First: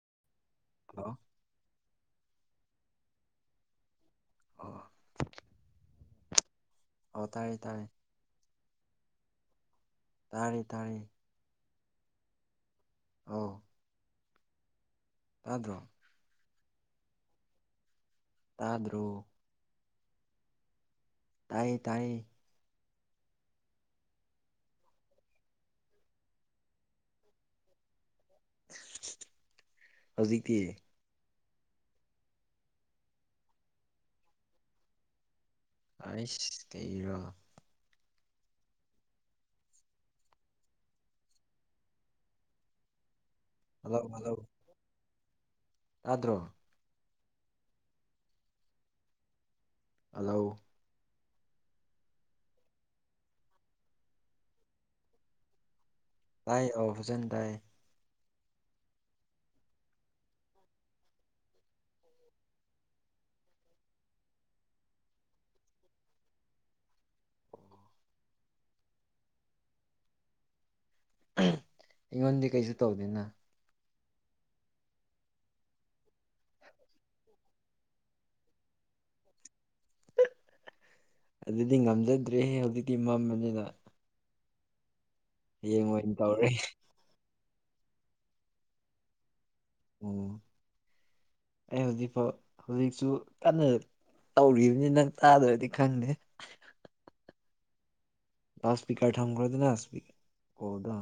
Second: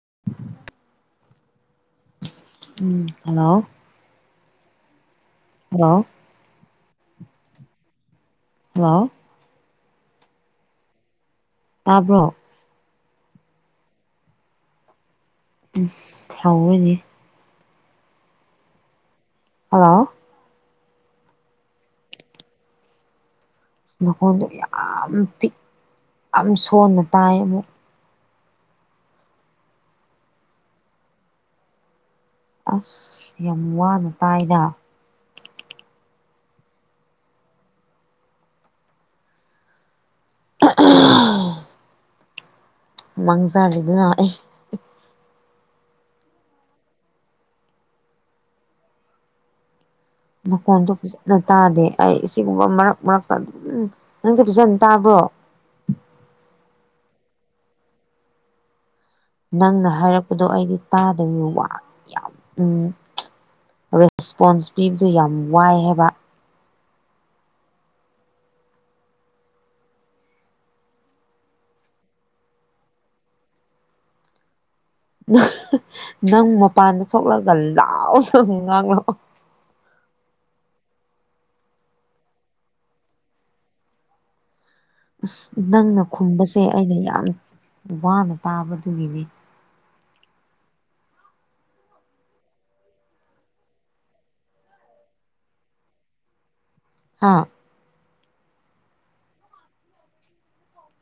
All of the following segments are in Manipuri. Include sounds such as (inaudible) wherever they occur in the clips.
(inaudible) ꯍꯜꯂꯣ ꯎꯝ ꯍꯜꯂꯣ ꯑꯣ ꯍꯜꯂꯣ ꯑꯣ ꯇꯥꯏꯌꯦ ꯇꯥꯔꯦ ꯍꯜꯂꯣ ꯇꯥꯔꯦ ꯇꯥꯔꯦ ꯇꯥꯕ꯭ꯔꯣ ꯑꯧ ꯇꯥꯗ꯭ꯔꯣ ꯏꯁ ꯍꯧꯌꯦꯅꯦ ꯇꯥꯗ꯭ꯔꯣ ꯍꯜꯂꯣ ꯇꯥꯏꯌꯦ ꯇꯥꯏꯌꯦ ꯅꯈꯣꯟꯗꯣ ꯌꯥꯝ ꯄꯤꯛ ꯌꯥꯝ ꯁꯣꯟꯅ ꯇꯥꯏ ꯑꯃꯨꯛ ꯍꯧꯖꯤꯛꯇꯤ ꯑꯁ ꯌꯥꯝ ꯋꯥꯅ ꯇꯥꯏꯗ ꯑꯩꯁ ꯀꯩꯔꯣ ꯑꯥ ꯑꯥ ꯍꯜꯂꯣ ꯃꯪꯖꯥꯥꯜꯂꯤꯗꯅ ꯑꯩ ꯍꯜꯂꯣ ꯇꯥꯗ꯭ꯔꯣ ꯍꯜꯂꯣ ꯅꯈꯣꯟꯗꯣ ꯐꯖ ꯅ ꯇꯥꯗꯦ ꯑꯩ ꯁꯤꯒꯨꯝꯕ ꯃꯔꯛ ꯃꯔꯛꯇ ꯑꯗꯨꯝ ꯅꯪꯗꯤ ꯐꯖꯅ ꯇꯥꯕ꯭ꯔꯣ ꯇꯥꯏ ꯑꯣ ꯐꯖꯅ ꯇꯥꯏ ꯅꯪꯅ ꯍꯥꯏꯔꯛꯄꯗꯣ ꯑꯩꯗꯤ ꯇꯥꯗꯝꯅꯤꯅ ꯋꯥ ꯌꯥꯝ ꯎꯝ ꯔꯦꯁꯄꯣꯟꯁ ꯄꯤꯕꯗꯨ ꯌꯥꯝ ꯋꯥꯏ ꯍꯥꯏꯕ ꯑꯩꯉꯣꯟꯗꯗꯤ ꯀꯩꯁꯨ ꯇꯧꯗꯦꯅꯥ ꯅꯪ ꯅꯪ ꯃꯄꯥꯟꯗ ꯊꯣꯛꯂꯒ ꯂꯥꯎꯅ ꯉꯥꯡꯂꯛꯑꯣ ꯑꯗꯨꯗꯤ ꯉꯝꯖꯗ꯭ꯔꯦꯍꯦ ꯍꯧꯖꯤꯛꯇꯤ ꯃꯝꯕꯅꯤꯅ ꯑꯁ ꯍꯌꯦꯡ ꯅꯪꯅ ꯑꯣꯏꯅ ꯇꯧꯔꯦ ꯈꯨꯝꯕꯁꯦ ꯑꯩꯅ ꯌꯥꯝ ꯋꯥꯅ ꯇꯥꯕꯗꯨꯒꯤꯅꯤ ꯑꯣ ꯑꯩ ꯍꯧꯖꯤꯛꯐꯥꯎ ꯍꯧꯖꯤꯛꯁꯨ ꯀꯟꯅ ꯇꯧꯔꯤꯕꯅꯤ ꯅꯪ ꯇꯥꯗ꯭ꯔꯗꯤ ꯈꯪꯗꯦ ꯍꯥꯥ ꯂꯥꯎꯗꯁ꯭ꯄꯤꯀꯔ ꯊꯝ ꯈꯣꯗꯅ ꯀꯣꯗ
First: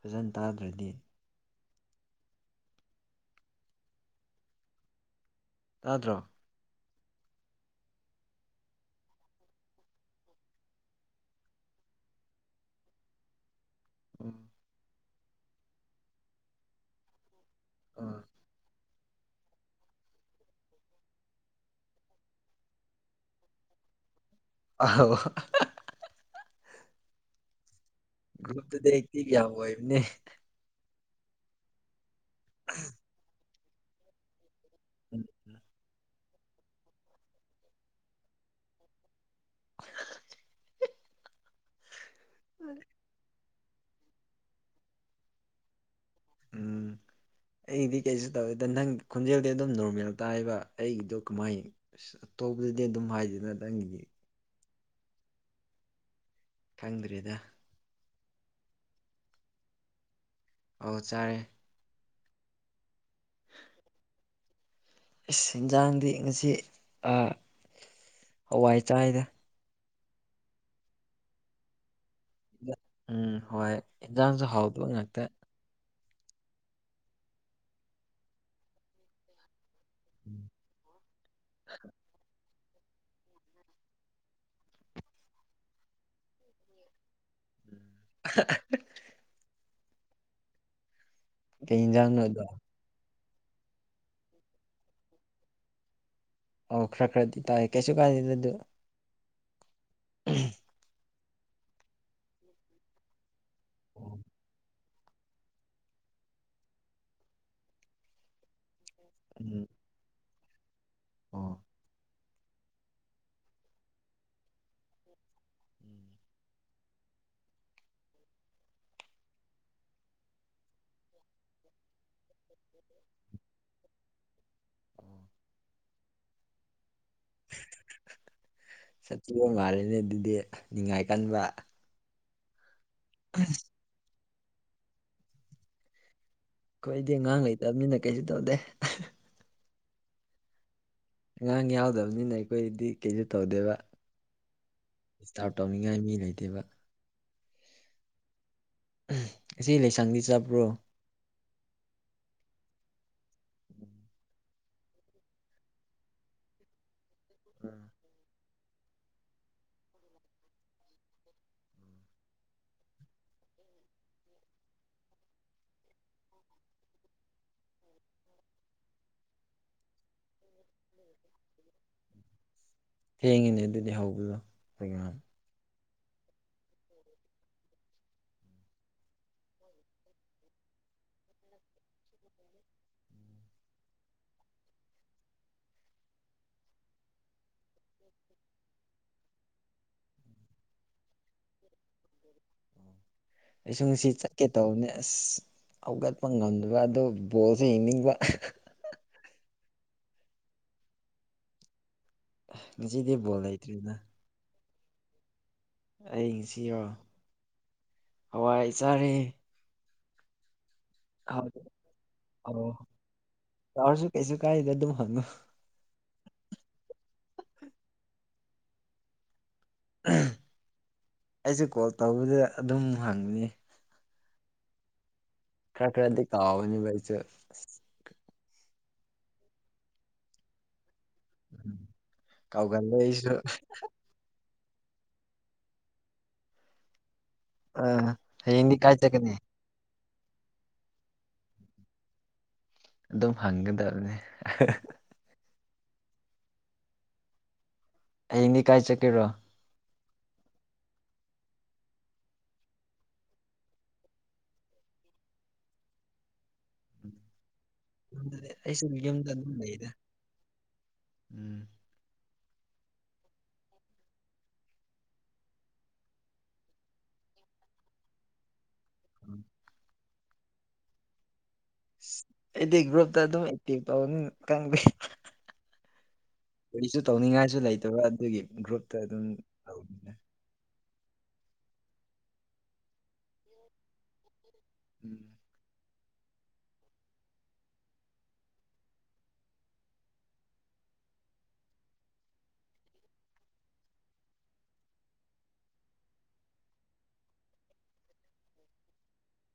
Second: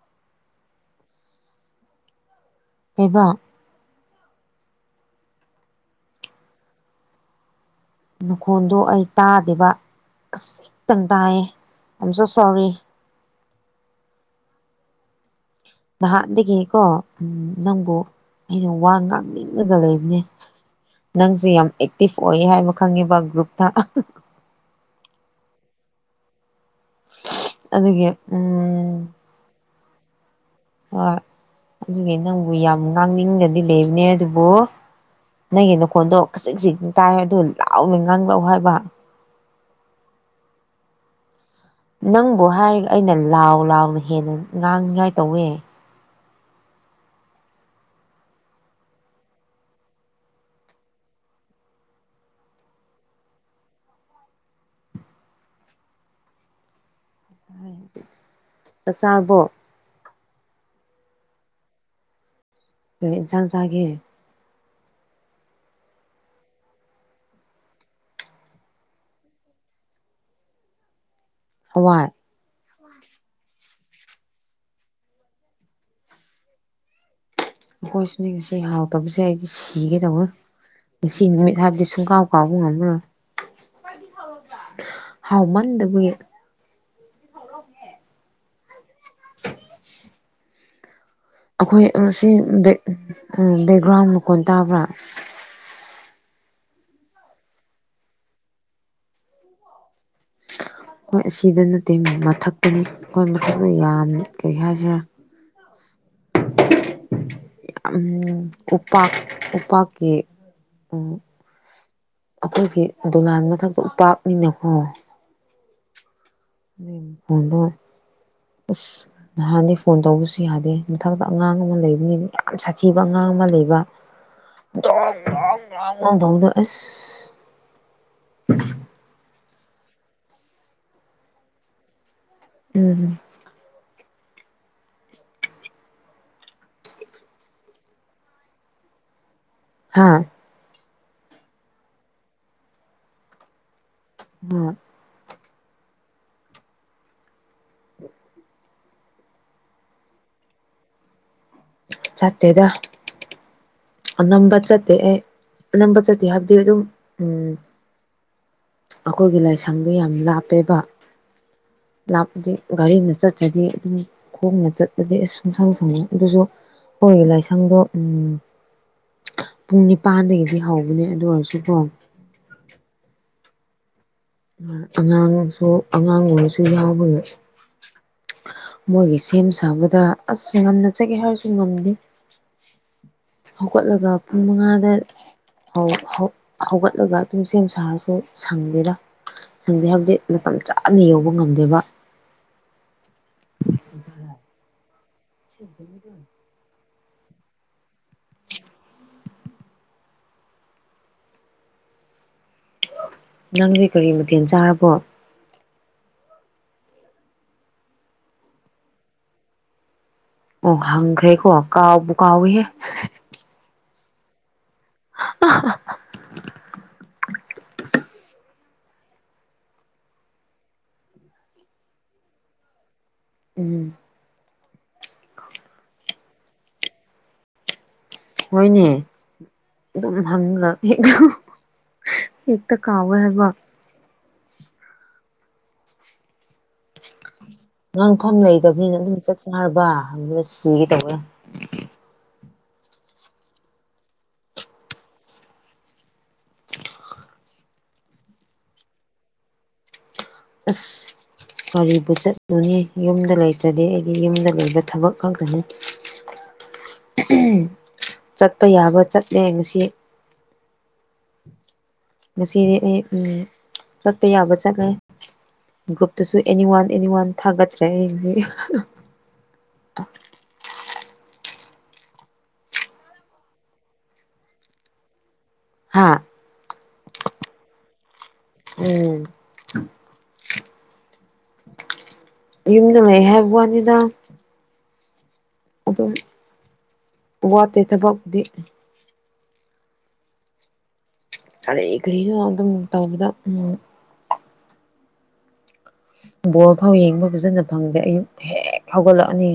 ꯐꯖꯅ ꯇꯥꯗ꯭ꯔꯗꯤ ꯀꯩꯕ ꯇꯥꯗ꯭ꯔꯣ ꯅꯈꯣꯟꯗꯣ ꯑꯩ ꯇꯥꯗꯦꯕ ꯑꯁꯇꯝ ꯇꯌꯦ ꯑꯝ ꯁꯣ ꯁꯣꯔꯤ (inaudible) ꯅꯍꯥꯟꯗꯒꯤꯀꯣ ꯎꯝ ꯅꯪꯕꯨ ꯑꯥ ꯋꯥ ꯉꯥꯡꯅꯤꯡꯉꯒ ꯂꯩꯕꯅꯦ ꯅꯪꯖꯦ ꯌꯥꯝ ꯑꯦꯛꯇꯤꯚ ꯑꯣꯏ ꯍꯥꯏꯕ ꯈꯪꯉꯦꯕ ꯒ꯭ꯔꯨꯞꯇ ꯑꯣ ꯑꯗꯒꯤ ꯎꯝ ꯑꯦ ꯍꯣꯏ ꯑꯗꯨꯒꯤ ꯅꯪꯕꯨ ꯌꯥꯝ ꯉꯥꯡꯅꯤꯡꯒꯗꯤ ꯂꯩꯕꯅꯦ ꯑꯗꯨꯕꯨ ꯅꯪꯒꯤ ꯅꯈꯣꯟꯗꯣ ꯈꯖꯤꯛ ꯈꯖꯤꯛ ꯇꯥꯏ ꯑꯗꯨ ꯂꯥꯎꯅ ꯉꯥꯡ ꯂꯛꯎ ꯍꯥꯏꯕ (inaudible) ꯅꯪꯕꯨ ꯍꯥꯏꯔꯒ ꯑꯩꯅ ꯂꯥꯎ ꯂꯥꯎꯅ ꯍꯦꯟꯅ ꯉꯥꯡꯅꯤꯉꯥꯏ ꯇꯧꯋꯦ (inaudible) ꯑꯩꯗꯤ ꯀꯩꯁꯨ ꯇꯧꯗꯦ ꯅꯪ ꯈꯣꯟꯖꯦꯜꯗꯤ ꯑꯗꯨꯝ ꯅꯣꯔꯃꯦꯜ ꯇꯥꯏꯕ ꯑꯩꯒꯤꯗꯣ ꯀꯃꯥꯏ ꯑꯇꯣꯄꯩꯩꯗꯗꯤ ꯑꯗꯨꯝ ꯍꯥꯏꯗ ꯅꯪꯒꯤꯗꯤ ꯈꯪꯗ꯭ꯔꯤꯗ ꯆꯥꯛꯆꯥꯥꯕꯣ ꯑꯧ ꯆꯥꯔꯦ ꯀꯔꯤ ꯢꯟꯁꯥꯡ ꯆꯥꯒꯦ ꯏꯁ ꯏꯟꯖꯥꯡꯗꯤ ꯉꯁꯤ ꯑꯥ ꯍꯋꯥꯏ ꯆꯥꯏꯗ ꯍꯋꯥꯏ ꯎꯝ ꯍꯣꯏ ꯌꯦꯟꯖꯥꯡꯁꯨ ꯍꯥꯎꯗꯕ ꯉꯥꯛꯇ ꯑꯩꯈꯣꯏꯁꯨꯅꯦ ꯉꯁꯤ ꯍꯥꯎꯗꯕꯁꯦ ꯑꯩꯗꯤ ꯁꯤꯒꯦꯗꯧꯋꯦ ꯉꯁꯤ ꯅꯨꯃꯤꯠ ꯍꯥꯏꯕꯗꯤ ꯁꯨꯡꯀꯥꯎ ꯀꯥꯎ ꯉꯝꯃꯔꯣꯢ ꯍꯥꯎꯃꯟꯗꯕꯒꯤ ꯑꯍꯥ ꯑꯍꯥ ꯀꯩ ꯑꯩꯈꯣꯏ ꯌꯦꯟꯖꯥꯡꯅꯣ ꯁꯤ ꯑꯗꯣ ꯕꯦ ꯕꯦꯛꯒ꯭ꯔꯥꯎꯟ ꯃꯈꯣꯟ ꯇꯥꯕ꯭ꯔꯥ ꯑꯣ ꯈꯔ ꯈꯔꯗꯤ ꯇꯥꯏ ꯀꯩꯁꯨ ꯀꯥꯟꯗꯦꯗ ꯑꯗꯨ ꯎꯝ ꯑꯈꯣꯏ ꯑꯁꯤꯗ ꯅꯠꯇꯦ ꯃꯊꯛꯇꯅꯤ ꯑꯩꯈꯣꯏ ꯃꯊꯛꯇ ꯌꯥꯝ ꯀꯔꯤ ꯍꯥꯏꯁꯤꯔꯥ ꯌꯥꯝ ꯎꯄꯥꯛ ꯎꯝ ꯎꯄꯥꯛꯀꯤ ꯎꯝ ꯑꯣ ꯑꯩꯈꯣꯏꯒꯤ ꯗꯨꯂꯥꯟ ꯃꯊꯛꯇ ꯎꯄꯥꯛꯅꯤꯅꯀꯣ ꯎꯜ ꯍꯪꯂꯣꯏ ꯑꯁ ꯅꯍꯥꯟꯗꯤ ꯐꯣꯟ ꯇꯧꯕꯁꯨ ꯌꯥꯗꯦ ꯃꯊꯛꯇ ꯑꯉꯥꯡ ꯑꯃ ꯂꯩꯕꯅꯤ ꯌꯥꯝ ꯁꯥꯊꯤꯕ ꯑꯉꯥꯡ ꯑꯃ ꯂꯩꯕ ꯗꯣꯡ ꯗꯣꯡ ꯗꯣꯡ ꯇꯧꯕ ꯑꯁ ꯪꯍꯥ ꯍꯥ ꯍꯥ ꯁꯥꯊꯤꯕ ꯃꯥꯂꯤꯅꯦ ꯑꯗꯨꯗꯤ ꯅꯤꯡꯉꯥꯏ ꯀꯟꯕ ꯎꯝ ꯑꯩꯈꯣꯏꯗꯤ ꯑꯉꯥꯡ ꯂꯩꯇꯕꯅꯤꯅ ꯀꯩꯁꯨ ꯇꯧꯗꯦ ꯍꯥꯍꯥ ꯍꯥꯥ ꯑꯉꯥꯡ ꯌꯥꯎꯗꯕꯅꯤꯅ ꯑꯩꯈꯣꯏꯗꯤ ꯀꯩꯁꯨ ꯇꯧꯗꯦꯕ ꯍꯣꯢ ꯗꯥꯎꯠ ꯇꯧꯅꯤꯡꯉꯥꯏ ꯃꯤ ꯂꯩꯇꯦꯕ (inaudible) ꯑꯁꯤ ꯂꯩꯁꯪꯗꯤ ꯆꯠꯄ꯭ꯔꯣ ꯆꯠꯇꯦꯗ ꯑꯅꯝꯕ ꯆꯠꯇꯦ ꯑꯩ ꯑꯅꯝꯕ ꯆꯠꯇꯦ ꯍꯥꯏꯕꯗꯤ ꯑꯗꯨꯝ ꯎꯝ ꯑꯩꯈꯣꯏꯒꯤ ꯂꯥꯏꯁꯪꯗꯨ ꯌꯥꯝ ꯂꯥꯞꯄꯦꯕ ꯂꯥꯞꯄꯗꯤ ꯒꯥꯔꯤꯅ ꯆꯠꯇ꯭ꯔꯗꯤ ꯑꯗꯨꯝ ꯈꯣꯡꯅ ꯆꯠꯄꯗꯤ ꯑꯁ ꯁꯨꯡꯁ ꯁꯥꯏꯌꯦ ꯑꯗꯨꯁꯨ ꯍꯣꯏ ꯂꯥꯏꯁꯪꯗꯣ ꯎꯝ ꯄꯨꯡ ꯅꯤꯄꯥꯟꯗꯒꯤꯗꯤ ꯍꯧꯕꯅꯦ ꯑꯗꯨ ꯑꯣꯏꯔꯁꯨꯀꯣ ꯊꯦꯡꯉꯤꯅꯦ ꯑꯗꯨꯗꯤ ꯍꯧ ꯑꯉꯥꯡꯁꯨ ꯑꯉꯥꯡ ꯑꯣꯏꯁꯨ ꯌꯥꯎꯕ ꯃꯣꯏꯒꯤ ꯁꯦꯝ ꯁꯥꯕꯗ ꯑꯁ ꯉꯟꯅ ꯆꯠꯀꯦ ꯍꯥꯏꯔꯁꯨ ꯉꯝꯗꯦ ꯍꯧꯒꯠꯂꯒ ꯄꯨꯡ ꯃꯉꯥꯗ ꯍꯧꯒꯠꯂꯒ ꯑꯗꯨꯝ ꯁꯦꯝ ꯁꯥꯔꯁꯨ ꯁꯪꯗꯦꯗ ꯁꯟꯗꯦ ꯍꯥꯏꯕꯗꯤ ꯃꯇꯝ ꯆꯥꯅ ꯌꯧ ꯑꯩꯁꯨ ꯉꯁꯤ ꯆꯠꯀꯦ ꯇꯧꯕꯅꯦ ꯑꯁ ꯍꯧꯒꯠꯄ ꯉꯝꯗꯕ ꯑꯗꯣ ꯕꯣꯜꯁꯨ ꯌꯦꯡꯅꯤꯡꯕ ꯉꯁꯤꯗꯤ ꯕꯣꯜ ꯅꯪꯗꯤ ꯂꯩꯇ꯭ꯔꯤꯅ ꯀꯔꯤ ꯃꯊꯦꯜ ꯆꯥꯔꯕꯣ ꯑꯩꯁꯤꯔꯣ ꯍꯋꯥꯏ ꯆꯥꯔꯦ ꯑꯣ ꯍꯪꯈ꯭ꯔꯦꯀꯣ ꯀꯥꯎꯕꯨ ꯀꯥꯎꯋꯦꯍꯦ ꯇꯧꯔꯁꯨ ꯀꯩꯁꯨ ꯀꯥꯏꯗ ꯑꯗꯨꯝ ꯍꯪꯉꯣ ꯑꯩꯁꯨ ꯀꯣꯜ ꯇꯧꯕꯗ ꯑꯗꯨꯝ ꯍꯪꯕꯅꯦ ꯎꯝ ꯈ꯭ꯔ ꯈ꯭ꯔꯗꯤꯗꯤ ꯀꯥꯎꯕꯅꯦꯕ ꯑꯩꯖꯨ ꯍꯣꯏꯅꯦ ꯑꯗꯨꯝ ꯍꯪꯒ ꯍꯦꯛꯇ ꯀꯥꯎꯒꯜꯂꯦ ꯀꯥꯎꯋꯦ ꯑꯩꯁꯨ ꯍꯥꯏꯕ ꯑꯥ ꯉꯥꯡꯐꯝ ꯍꯌꯦꯡꯗꯤ ꯀꯥꯏ ꯂꯩꯇꯕꯅꯤꯅ ꯑꯗꯨꯝ ꯆꯠꯀꯅꯤ ꯆꯠꯆꯔꯕ ꯉꯪꯕꯗ ꯁꯤꯒꯦ ꯇꯧꯌꯦ ꯑꯗꯨꯝ ꯍꯪꯒꯗꯕꯅꯦ ꯑꯩꯅꯤ ꯀꯥꯏ ꯆꯠꯀꯦꯔꯣ ꯑꯁ ꯀꯔꯤꯕꯨ ꯆꯠꯂꯨꯅꯤ ꯌꯨꯝꯗ ꯂꯩꯇ꯭ꯔꯗꯤ ꯑꯩꯗꯤ ꯌꯨꯝꯗ ꯂꯩꯕ ꯊꯕꯛ ꯈꯛꯇꯅꯤ ꯎꯝ ꯑꯩꯁꯨ ꯌꯨꯝꯗ ꯑꯗꯨꯝ ꯂꯩꯗ ꯎꯝ ꯉꯁꯤꯗꯤ ꯑꯩ ꯆꯠꯄ ꯌꯥꯕ ꯆꯠꯂꯦ ꯒ꯭ꯔꯨꯞꯇꯁꯨ ꯑꯦꯅꯤ ꯋꯥꯟ ꯑꯦꯅꯤ ꯋꯥꯟ ꯊꯥꯒꯠꯇ꯭ꯔꯦ ꯑꯩꯗꯤ (unintelligible) (unintelligible) ꯑꯩꯗꯤ ꯒ꯭ꯔꯨꯞꯇ ꯑꯗꯨꯝ ꯑꯦꯇꯦꯛ ꯇꯧꯕ ꯈꯪꯗꯦ ꯍꯥꯥ ꯀꯔꯤꯁꯨ ꯇꯧꯅꯤꯡꯉꯥꯏꯁꯨ ꯂꯩꯇꯕ ꯑꯗꯨꯒꯤ ꯒ꯭ꯔꯨꯞꯇ ꯑꯗꯨꯝ ꯎꯝ ꯇꯧꯕꯅꯤꯗ ꯌꯨꯝꯗ ꯂꯩꯍꯥꯏꯕ ꯋꯥꯅꯤꯗ ꯎꯝ ꯑꯗꯨꯝ ꯋꯥꯠꯇꯦ ꯊꯕꯛꯇꯤ ꯀ꯭ꯔꯤ ꯀꯔꯤꯅꯣ ꯑꯗꯨꯝ ꯇꯧꯕꯗ ꯎꯝ ꯕꯣꯜ ꯐꯥꯎ ꯌꯦꯡꯕ ꯐꯖꯅ ꯐꯪꯗꯦ ꯑꯌꯨꯛ ꯍꯦꯛ ꯍꯧꯒꯠꯂꯛꯑꯅꯤ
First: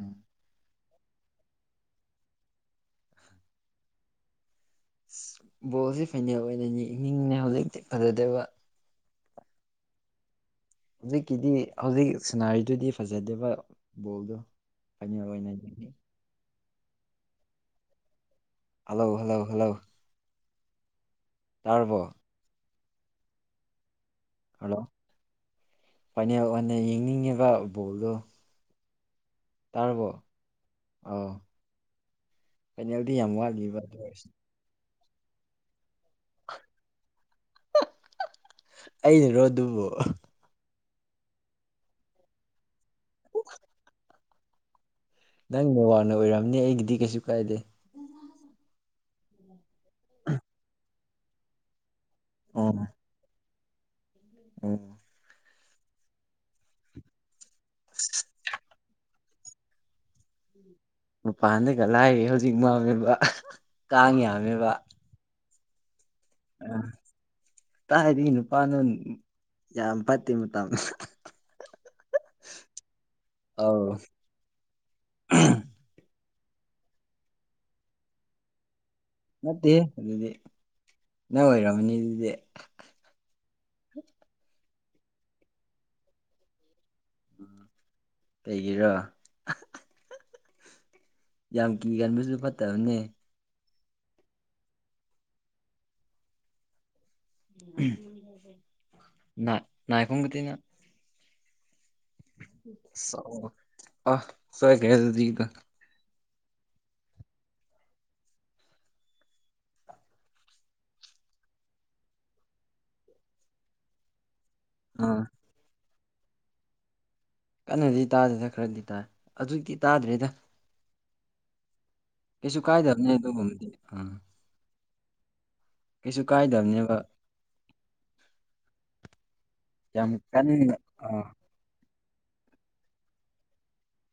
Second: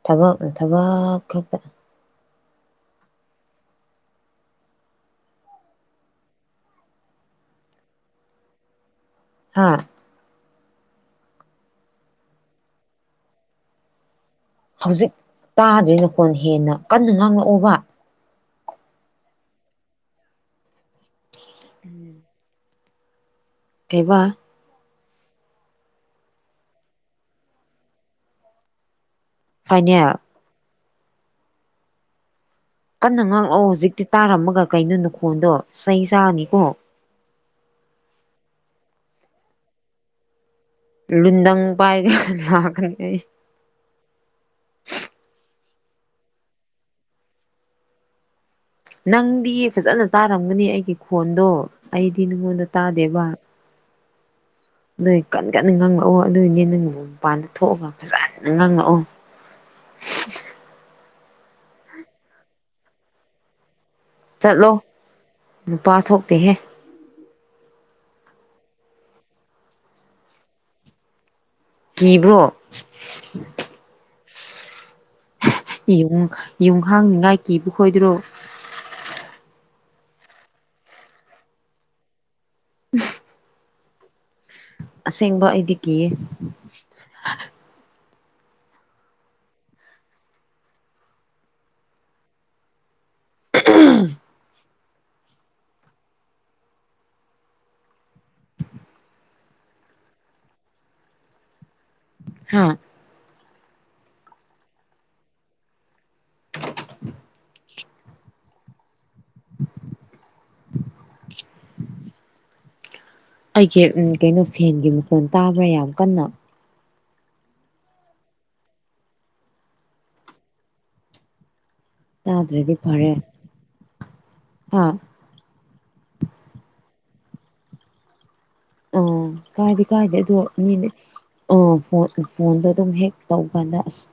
ꯎꯝ ꯊꯕꯛ ꯊꯕꯛ ꯈꯛꯇ ꯕꯣꯜꯁꯦ ꯐꯥꯏꯅꯦꯜ ꯑꯣꯏꯅ ꯌꯦꯡꯅꯤꯡꯉꯦ ꯍꯧꯖꯤꯛꯇꯤ ꯐꯖꯗꯦꯕ ꯍꯥꯥ ꯍꯧꯖꯤꯛꯀꯤꯗꯤ ꯍꯧꯖꯤꯛ ꯁꯅꯥꯔꯤꯗꯨꯗꯤ ꯐꯖꯗꯦꯕ ꯕꯣꯜꯗꯣ ꯍꯧꯖꯤꯛ ꯐꯥꯏꯅꯦꯜ ꯑꯣꯏꯅ ꯌꯦꯡꯅꯤꯡ ꯇꯥꯗ꯭ꯔꯤꯅ ꯈꯣꯟ ꯍꯦꯟꯅ ꯀꯟꯅ ꯉꯥꯡꯂꯛꯑꯣꯕ ꯍꯜꯂꯣ ꯍꯜꯂꯣ ꯍꯜꯂꯣ ꯇꯥꯔꯕꯣ ꯎꯝ ꯀꯩꯕ ꯍꯜꯂꯣ ꯐꯥꯏꯅꯦꯜ ꯑꯣꯏꯅ ꯌꯦꯡꯅꯤꯡꯉꯦꯕ ꯕꯣꯜꯗꯣ ꯇꯥꯔꯕꯣ ꯐꯥꯏꯅꯦꯜ ꯑꯧ ꯐꯥꯏꯅꯦꯜꯗꯤ ꯀꯟꯅ ꯌꯥꯝ ꯉꯥꯡꯂꯛꯑꯣ ꯋꯥꯠꯂꯤꯕ ꯑꯗꯨ ꯍꯧꯖꯤꯛꯇꯤ ꯑꯣꯏꯔꯁꯨ ꯇꯥꯔꯝꯃꯒ ꯀꯩꯅꯣ ꯅꯨꯈꯣꯟꯗꯣ ꯆꯩ ꯆꯥꯅꯤꯀꯣ ꯑꯩꯅꯔꯣ ꯑꯗꯨꯕꯨ ꯂꯨꯟꯗꯪ ꯄꯥꯏꯔꯒ ꯂꯥꯛꯀꯅꯤ ꯑꯩ ꯅꯪ ꯅꯦꯋꯥꯛꯅ ꯑꯣꯏꯔꯝꯅꯤ ꯑꯩꯒꯤꯗꯤ ꯀꯩꯁꯨ ꯀꯥꯏꯗꯦ ꯅꯪꯗꯤ ꯐꯖꯅ ꯇꯥꯔꯝꯒꯅꯤ ꯑꯩꯒꯤ ꯈꯣꯟꯗꯣ ꯑꯩꯗꯤ ꯅꯪꯉꯣꯟꯗ ꯑꯣ ꯇꯥꯗꯦꯕ ꯑꯣ ꯅꯣꯏ ꯀꯟꯅ ꯀꯟꯅ ꯉꯥꯡꯂꯛꯑꯣ ꯑꯗꯨ ꯑꯣꯏꯗꯤ ꯅꯪ ꯃꯄꯥꯟꯗ ꯊꯣꯛꯑꯒ ꯐꯖꯅ ꯉꯥꯡꯂꯛꯑꯣ (unintelligible) ꯃꯄꯥꯟꯗꯒ ꯂꯥꯏꯔꯤ ꯍꯧꯖꯤꯛ ꯃꯝꯃꯦꯕ ꯀꯥꯡ ꯆꯠꯂꯣ ꯌꯥꯝꯃꯦꯕ ꯅꯨꯄꯥ ꯊꯣꯛꯇꯦꯍꯦ ꯇꯥꯏꯗꯒꯤ ꯅꯨꯄꯥꯅꯣ ꯌꯥꯝ ꯐꯠꯇꯦ ꯃꯇꯝ ꯍꯥ ꯍꯥ ꯀꯤꯕ꯭ꯔꯣ ꯑꯧ ꯌꯨꯡ ꯌꯨꯡꯍꯥꯡꯅꯤꯉꯥꯏ ꯀꯤꯕ ꯈꯣꯏꯗꯨꯔꯣ ꯅꯠꯇꯦꯍꯦ ꯑꯗꯨꯗꯤ ꯅꯪ ꯑꯣꯏꯔꯝꯃꯅꯤ ꯑꯗꯨꯗꯤ ꯑꯁꯦꯡꯕ ꯑꯩꯗꯤ ꯀꯤꯌꯦ ꯀꯩꯒꯤꯔ ꯌꯥꯝ ꯀꯤꯒꯟꯕꯁꯨ ꯐꯠꯇꯕꯅꯦ ꯉꯥꯏꯈꯣꯡꯒꯇꯤꯅ ꯍꯥ ꯁꯥꯎꯕ ꯑꯥ ꯁꯣꯏꯒ꯭ꯔꯦ ꯑꯗꯨꯗꯤ ꯑꯥ ꯑꯩꯁꯦ ꯀꯩꯅꯣ ꯐꯦꯟꯒꯤ ꯑꯥ ꯃꯈꯣꯟ ꯇꯥꯕ꯭ꯔꯥ ꯌꯥꯝ ꯀꯟꯅ ꯀꯟꯅꯗꯤ ꯇꯥꯗꯦꯅ ꯈꯔꯗꯤ ꯇꯥꯏ ꯑꯧꯖꯤꯛꯇꯤ ꯇꯥꯗ꯭ꯔꯦꯗ ꯀꯩꯁꯨ ꯇꯥꯗ꯭ꯔꯗꯤ ꯀꯥꯏꯗꯕꯅꯦ ꯐꯔꯦ ꯑꯗꯨꯒꯨꯝꯕꯗꯤ ꯑ ꯍꯥ ꯀꯩꯁꯨ ꯀꯥꯏꯗꯕꯅꯦꯕ ꯑꯣ ꯀꯥꯏꯗꯤ ꯌꯥꯝ ꯀꯥꯏꯗꯦ ꯑꯗꯣ ꯀꯟꯅ ꯃꯤꯅꯦ ꯑꯥ ꯑꯣ ꯐꯣꯟꯗꯣ ꯑꯗꯨꯝ ꯍꯦꯛ ꯇꯧꯕ ꯀꯥꯟꯗ ꯑꯁ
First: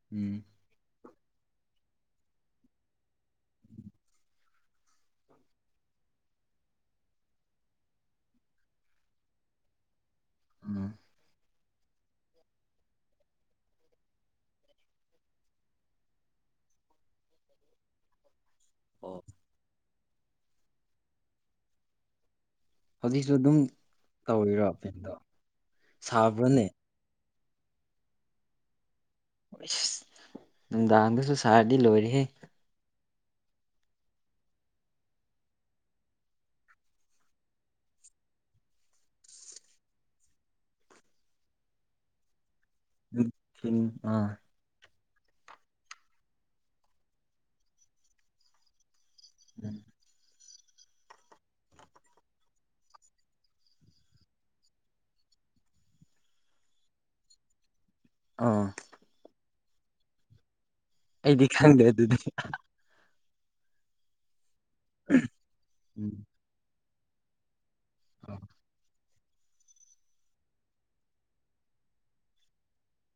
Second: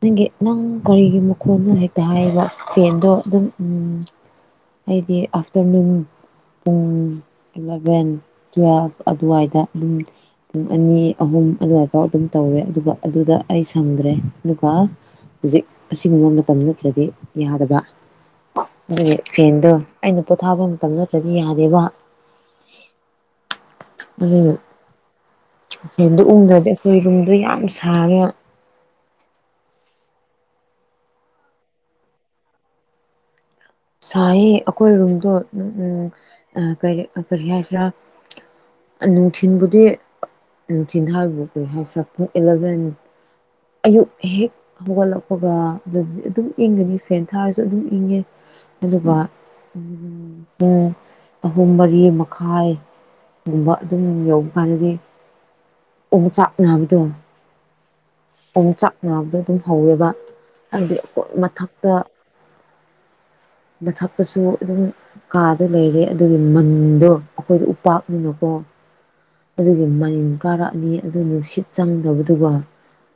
ꯅꯪꯒꯤ ꯎꯝ ꯅꯪ ꯀꯔꯤ ꯀꯔꯤ ꯃꯈꯣꯟꯅꯣ ꯍꯦꯛꯇ ꯍꯥꯏꯑꯦꯕ ꯐꯦꯟꯗꯣ ꯑꯗꯨꯝ ꯎꯝ ꯍꯥꯏꯗꯤ ꯑꯥꯐꯇꯔꯅꯨꯟ ꯄꯨꯡ ꯏꯂꯚꯦꯟ ꯇꯨꯋꯦꯜꯐ ꯑꯗꯨꯋꯥꯏꯗ ꯑꯗꯨꯝ ꯄꯨꯡ ꯎꯝ ꯑꯅꯤ ꯑꯍꯨꯝ ꯑꯗꯨꯋꯥꯏꯐꯥꯎ ꯑꯗꯨꯝ ꯇꯧꯋꯦ ꯑꯗꯨꯒ ꯑꯗꯨꯗ ꯑꯩ ꯁꯪꯗ꯭ꯔꯦ ꯑꯗꯨꯒ ꯍꯧꯖꯤꯛ ꯑꯁꯤꯒꯨꯝꯕ ꯃꯇꯝ ꯅꯠꯇ꯭ꯔꯗꯤ ꯌꯥꯗꯕ ꯑꯣ ꯑꯗꯨꯒꯤ ꯐꯦꯟꯗꯣ ꯑꯩꯅ ꯄꯣꯊꯥꯕ ꯃꯇꯝꯅꯠꯇ꯭ꯔꯗꯤ ꯌꯥꯗꯦꯕ ꯍꯧꯖꯤꯛꯁꯨ ꯑꯗꯨꯝ ꯑꯗꯨ ꯇꯧꯔꯤꯔꯣ ꯐꯦꯟꯗꯣ ꯐꯦꯟꯗꯣ ꯁꯥꯕ꯭ꯔꯅꯦ ꯎꯪꯗ꯭ꯔꯗꯤ ꯗꯣ ꯌꯥꯝ ꯁꯥꯔꯦꯕ ꯏꯁ ꯅꯨꯡꯗꯥꯡꯗꯁꯨ ꯁꯥꯔꯗꯤ ꯂꯣꯏꯔꯦꯍꯦ ꯁꯥꯏꯌꯦ ꯑꯩꯈꯣꯏ ꯔꯨꯝꯗꯣ ꯎꯝ ꯑꯥ ꯀꯔꯤ ꯍꯥꯏꯁꯤꯔꯥ ꯅꯨꯡꯊꯤꯟꯕꯨꯗꯤ ꯅꯨꯡꯊꯤꯟ ꯍꯥꯏꯕ ꯀꯔꯤ ꯍꯥꯏꯁꯤꯔꯥ ꯎꯝ ꯐꯦꯟ ꯑꯌꯨꯛ ꯑꯥ ꯍꯦꯛ ꯍꯧꯒꯠꯂꯛ ꯍꯥꯄꯒ ꯑꯗꯨꯗꯤ ꯑꯗꯨꯝ ꯏꯪꯒꯅꯤ ꯐꯦꯟ ꯊꯥꯔꯁꯨ ꯑꯗꯨꯝ ꯏꯪꯉꯦ ꯑꯗꯨꯒ ꯎꯝꯝ ꯄꯨꯡ ꯑꯍꯨꯝ ꯃꯔꯤ ꯃꯈꯥꯏꯒꯨꯝꯕ ꯑꯗꯨꯝ ꯌꯧꯕꯀꯥꯟꯗꯗꯤ ꯑꯣꯝ ꯆꯥꯛ ꯅꯕꯗꯣ ꯑꯥ ꯑꯃꯨꯛ ꯆꯥꯛ ꯅꯕꯗꯣ ꯑꯗꯨꯝ ꯍꯧꯋꯦꯕ ꯍꯥꯏꯗꯤ ꯑꯈꯣꯏ ꯑꯩꯗꯤ ꯈꯪꯗꯦ ꯃꯊꯛꯇ ꯑꯗꯨꯗꯤ ꯃꯊꯛꯇꯁꯨ ꯑꯗꯨꯝ ꯀꯥꯗ ꯂꯩꯔꯦ ꯎꯝ ꯑꯗꯨꯒꯤ ꯃꯟꯗꯣ ꯑꯩꯈꯣꯏꯗ ꯎꯞ ꯑꯣ ꯇꯥꯛꯃꯤꯅꯨꯀꯣ ꯑꯗꯨꯒꯤ ꯃꯅꯤꯡ ꯀꯥꯔꯛꯑꯅꯤ ꯑꯗꯨ ꯅꯨꯡꯁꯤꯠ ꯆꯪꯗꯕꯗꯨꯒ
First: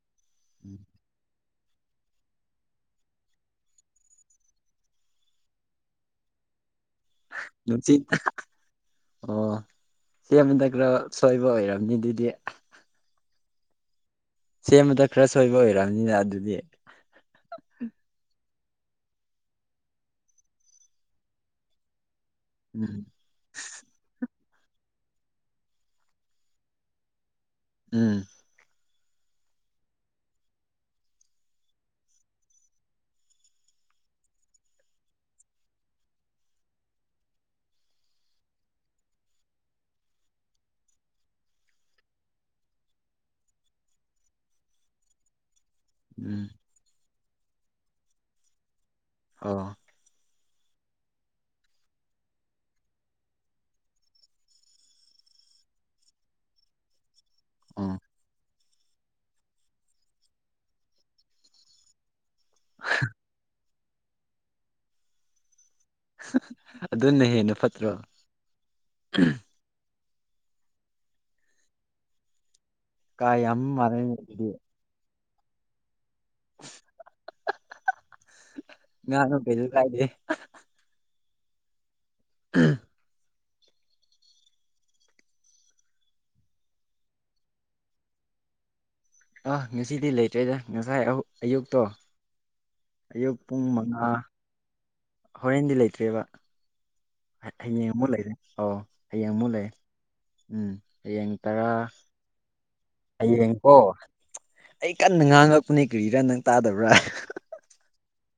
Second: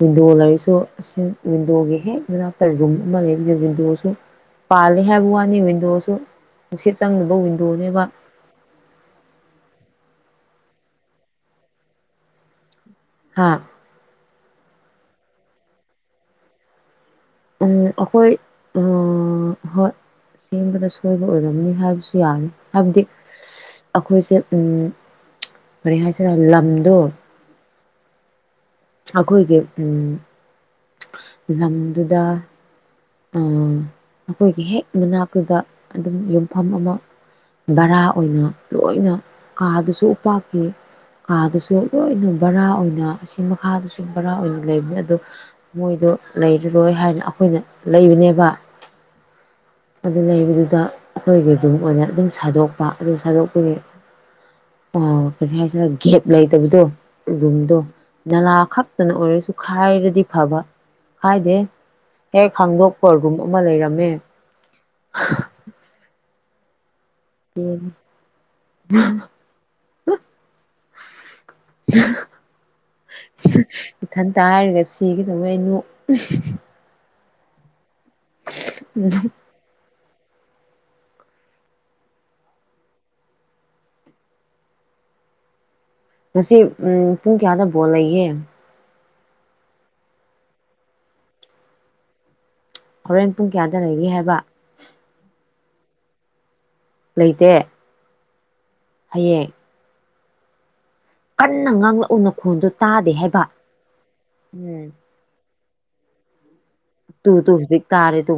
ꯋꯤꯟꯗꯣ ꯂꯩꯔꯁꯨ ꯎꯝ ꯑꯁꯤ ꯋꯤꯟꯗꯣꯒꯤ ꯍꯦꯛ ꯃꯅꯥꯛꯇ ꯌꯨꯝ ꯑꯃ ꯂꯩꯕꯗꯣ ꯋꯤꯟꯗꯣꯁꯨ ꯄꯥꯜ ꯑꯩ ꯍꯥꯏꯕ ꯋꯥꯅꯤ ꯋꯤꯟꯗꯣꯁꯨ ꯅꯨꯡꯁꯤꯠ ꯆꯪꯗꯕ ꯅꯨꯡꯁꯤꯠ ꯋꯤꯟꯗꯣꯅꯦꯕ ꯑꯣ ꯁꯦꯝꯕꯗ ꯈꯔ ꯁꯣꯏꯕ ꯑꯣꯏꯔꯝꯅꯤ ꯑꯗꯨꯗꯤ ꯍꯥꯥ ꯁꯦꯝꯕꯗ ꯈꯔ ꯁꯣꯏꯕ ꯑꯣꯏꯔꯝꯅꯤꯅ ꯑꯗꯨꯗꯤ ꯎꯝ ꯑꯩꯈꯣꯏ ꯎꯝ ꯍꯣꯏ ꯁꯦꯝꯕꯗ ꯁꯣꯏꯕ ꯑꯣꯏꯔꯝꯅꯤ ꯍꯥꯏꯕꯁꯨ ꯁꯨ ꯌꯥꯢ ꯍꯥꯏꯕꯗꯤ ꯎꯝ ꯑꯩꯈꯣꯏꯁꯦ ꯎꯝ ꯀꯔꯤ ꯍꯥꯏꯁꯤꯔ ꯂꯝꯗꯣ ꯎꯝ ꯑꯩꯈꯣꯏꯒꯤ ꯎꯝ ꯂꯝꯗꯨꯗ ꯑꯥ ꯑꯩꯈꯣꯏꯒꯤ ꯍꯦꯛ ꯃꯅꯥꯛꯇꯨꯗ ꯑꯗꯨꯝ ꯂꯩꯐꯝ ꯑꯃ ꯕꯔꯥ ꯑꯣꯏꯅ ꯂꯣꯏꯅ ꯀꯥꯗꯨꯁꯨ ꯎꯄꯥꯛꯀꯤ ꯀꯥꯗꯨꯁꯨ ꯂꯣꯏꯅ ꯕꯔꯥ ꯑꯣꯏꯅ ꯑꯁꯤ ꯃꯈꯥꯗꯁꯨ ꯕꯔꯥ ꯑꯣꯏꯅ ꯂꯩꯕꯅꯦ ꯑꯗꯨ ꯃꯣꯏꯗꯣ ꯎꯝ ꯂꯩꯔꯔꯣꯏ ꯍꯥꯏꯅ ꯑꯩꯈꯣꯏꯅ ꯂꯩꯕꯦꯕ ꯑꯣ ꯑꯗꯨ ꯂꯩꯕꯗꯨ ꯗ ꯑꯩꯈꯣꯏꯒꯤ ꯖꯨ ꯑꯣꯏꯅ ꯑꯗꯨꯝ ꯁꯥꯗꯣꯛꯄ ꯑꯗꯨ ꯁꯥꯗꯣꯛꯄꯒꯤ ꯑ ꯀꯔꯤ ꯍꯥꯏꯁꯤꯔ ꯒꯦꯞ ꯂꯩꯇꯕꯗꯣ ꯔꯨꯝꯗꯣ ꯑꯣ ꯅꯂꯥ ꯈꯛꯇꯅ ꯑꯣꯏꯔꯁꯨ ꯈꯥꯏꯔꯗꯤ ꯐꯕ ꯈꯥꯏꯗꯦ ꯍꯦꯛ ꯈꯪꯗꯣꯛꯄ ꯔꯨꯝ ꯑꯃ ꯂꯩꯔꯝꯃꯦ ꯑꯗꯨꯅ ꯍꯦꯟꯅ ꯐꯠꯇ꯭ꯔꯣ ꯀꯥ ꯌꯥꯝꯕ (unintelligible) ꯃꯥꯜꯂꯦꯅꯦ ꯏꯊꯟꯇ ꯑꯗꯨꯗꯤ ꯍꯥꯏꯔꯒ ꯁꯤꯒꯤꯗꯧ ꯋꯦ ꯅꯣ (unintelligible) ꯉꯥꯡꯉꯣ ꯀꯩꯁꯨ ꯀꯥꯢꯗꯦ ꯍꯝ ꯉꯁꯤ ꯎꯝ ꯄꯨꯡ ꯀꯌꯥꯗ ꯕꯣꯜ ꯂꯩꯒꯦ ꯑꯥ ꯉꯁꯤꯗꯤ ꯂꯩꯇ꯭ꯔꯦꯗ ꯉꯁꯥꯏ ꯑꯌꯨꯛꯇꯣ ꯍꯣꯔꯦꯟ ꯑꯌꯨꯛ ꯄꯨꯡ ꯀꯌꯥꯗ ꯃꯉꯥ ꯂꯩꯒꯦ ꯍꯥꯏꯕ ꯍꯣꯔꯦꯟꯗꯤ ꯂꯩꯇ꯭ꯔꯦꯕ ꯂꯩꯇꯦ ꯍꯌꯦꯡ ꯑꯃꯨꯛ ꯂꯩꯔꯦ ꯑꯣ ꯍꯌꯦꯡ ꯑꯃꯨꯛ ꯂꯩꯌꯦ ꯎꯝ ꯍꯌꯦꯡ ꯇꯔꯥ ꯀꯟꯅ ꯉꯥꯡꯂꯛꯑꯣ ꯅꯈꯣꯟꯗꯨ ꯍꯌꯦꯡꯀꯣ ꯑꯩ ꯀꯟꯅ ꯉꯥꯡꯉꯛꯄꯅꯦ ꯀꯔꯤꯔꯥ ꯅꯪ ꯇꯥꯗꯕ꯭ꯔꯥ ꯇꯨ ꯇꯨ ꯇꯥꯔꯦ ꯇꯨ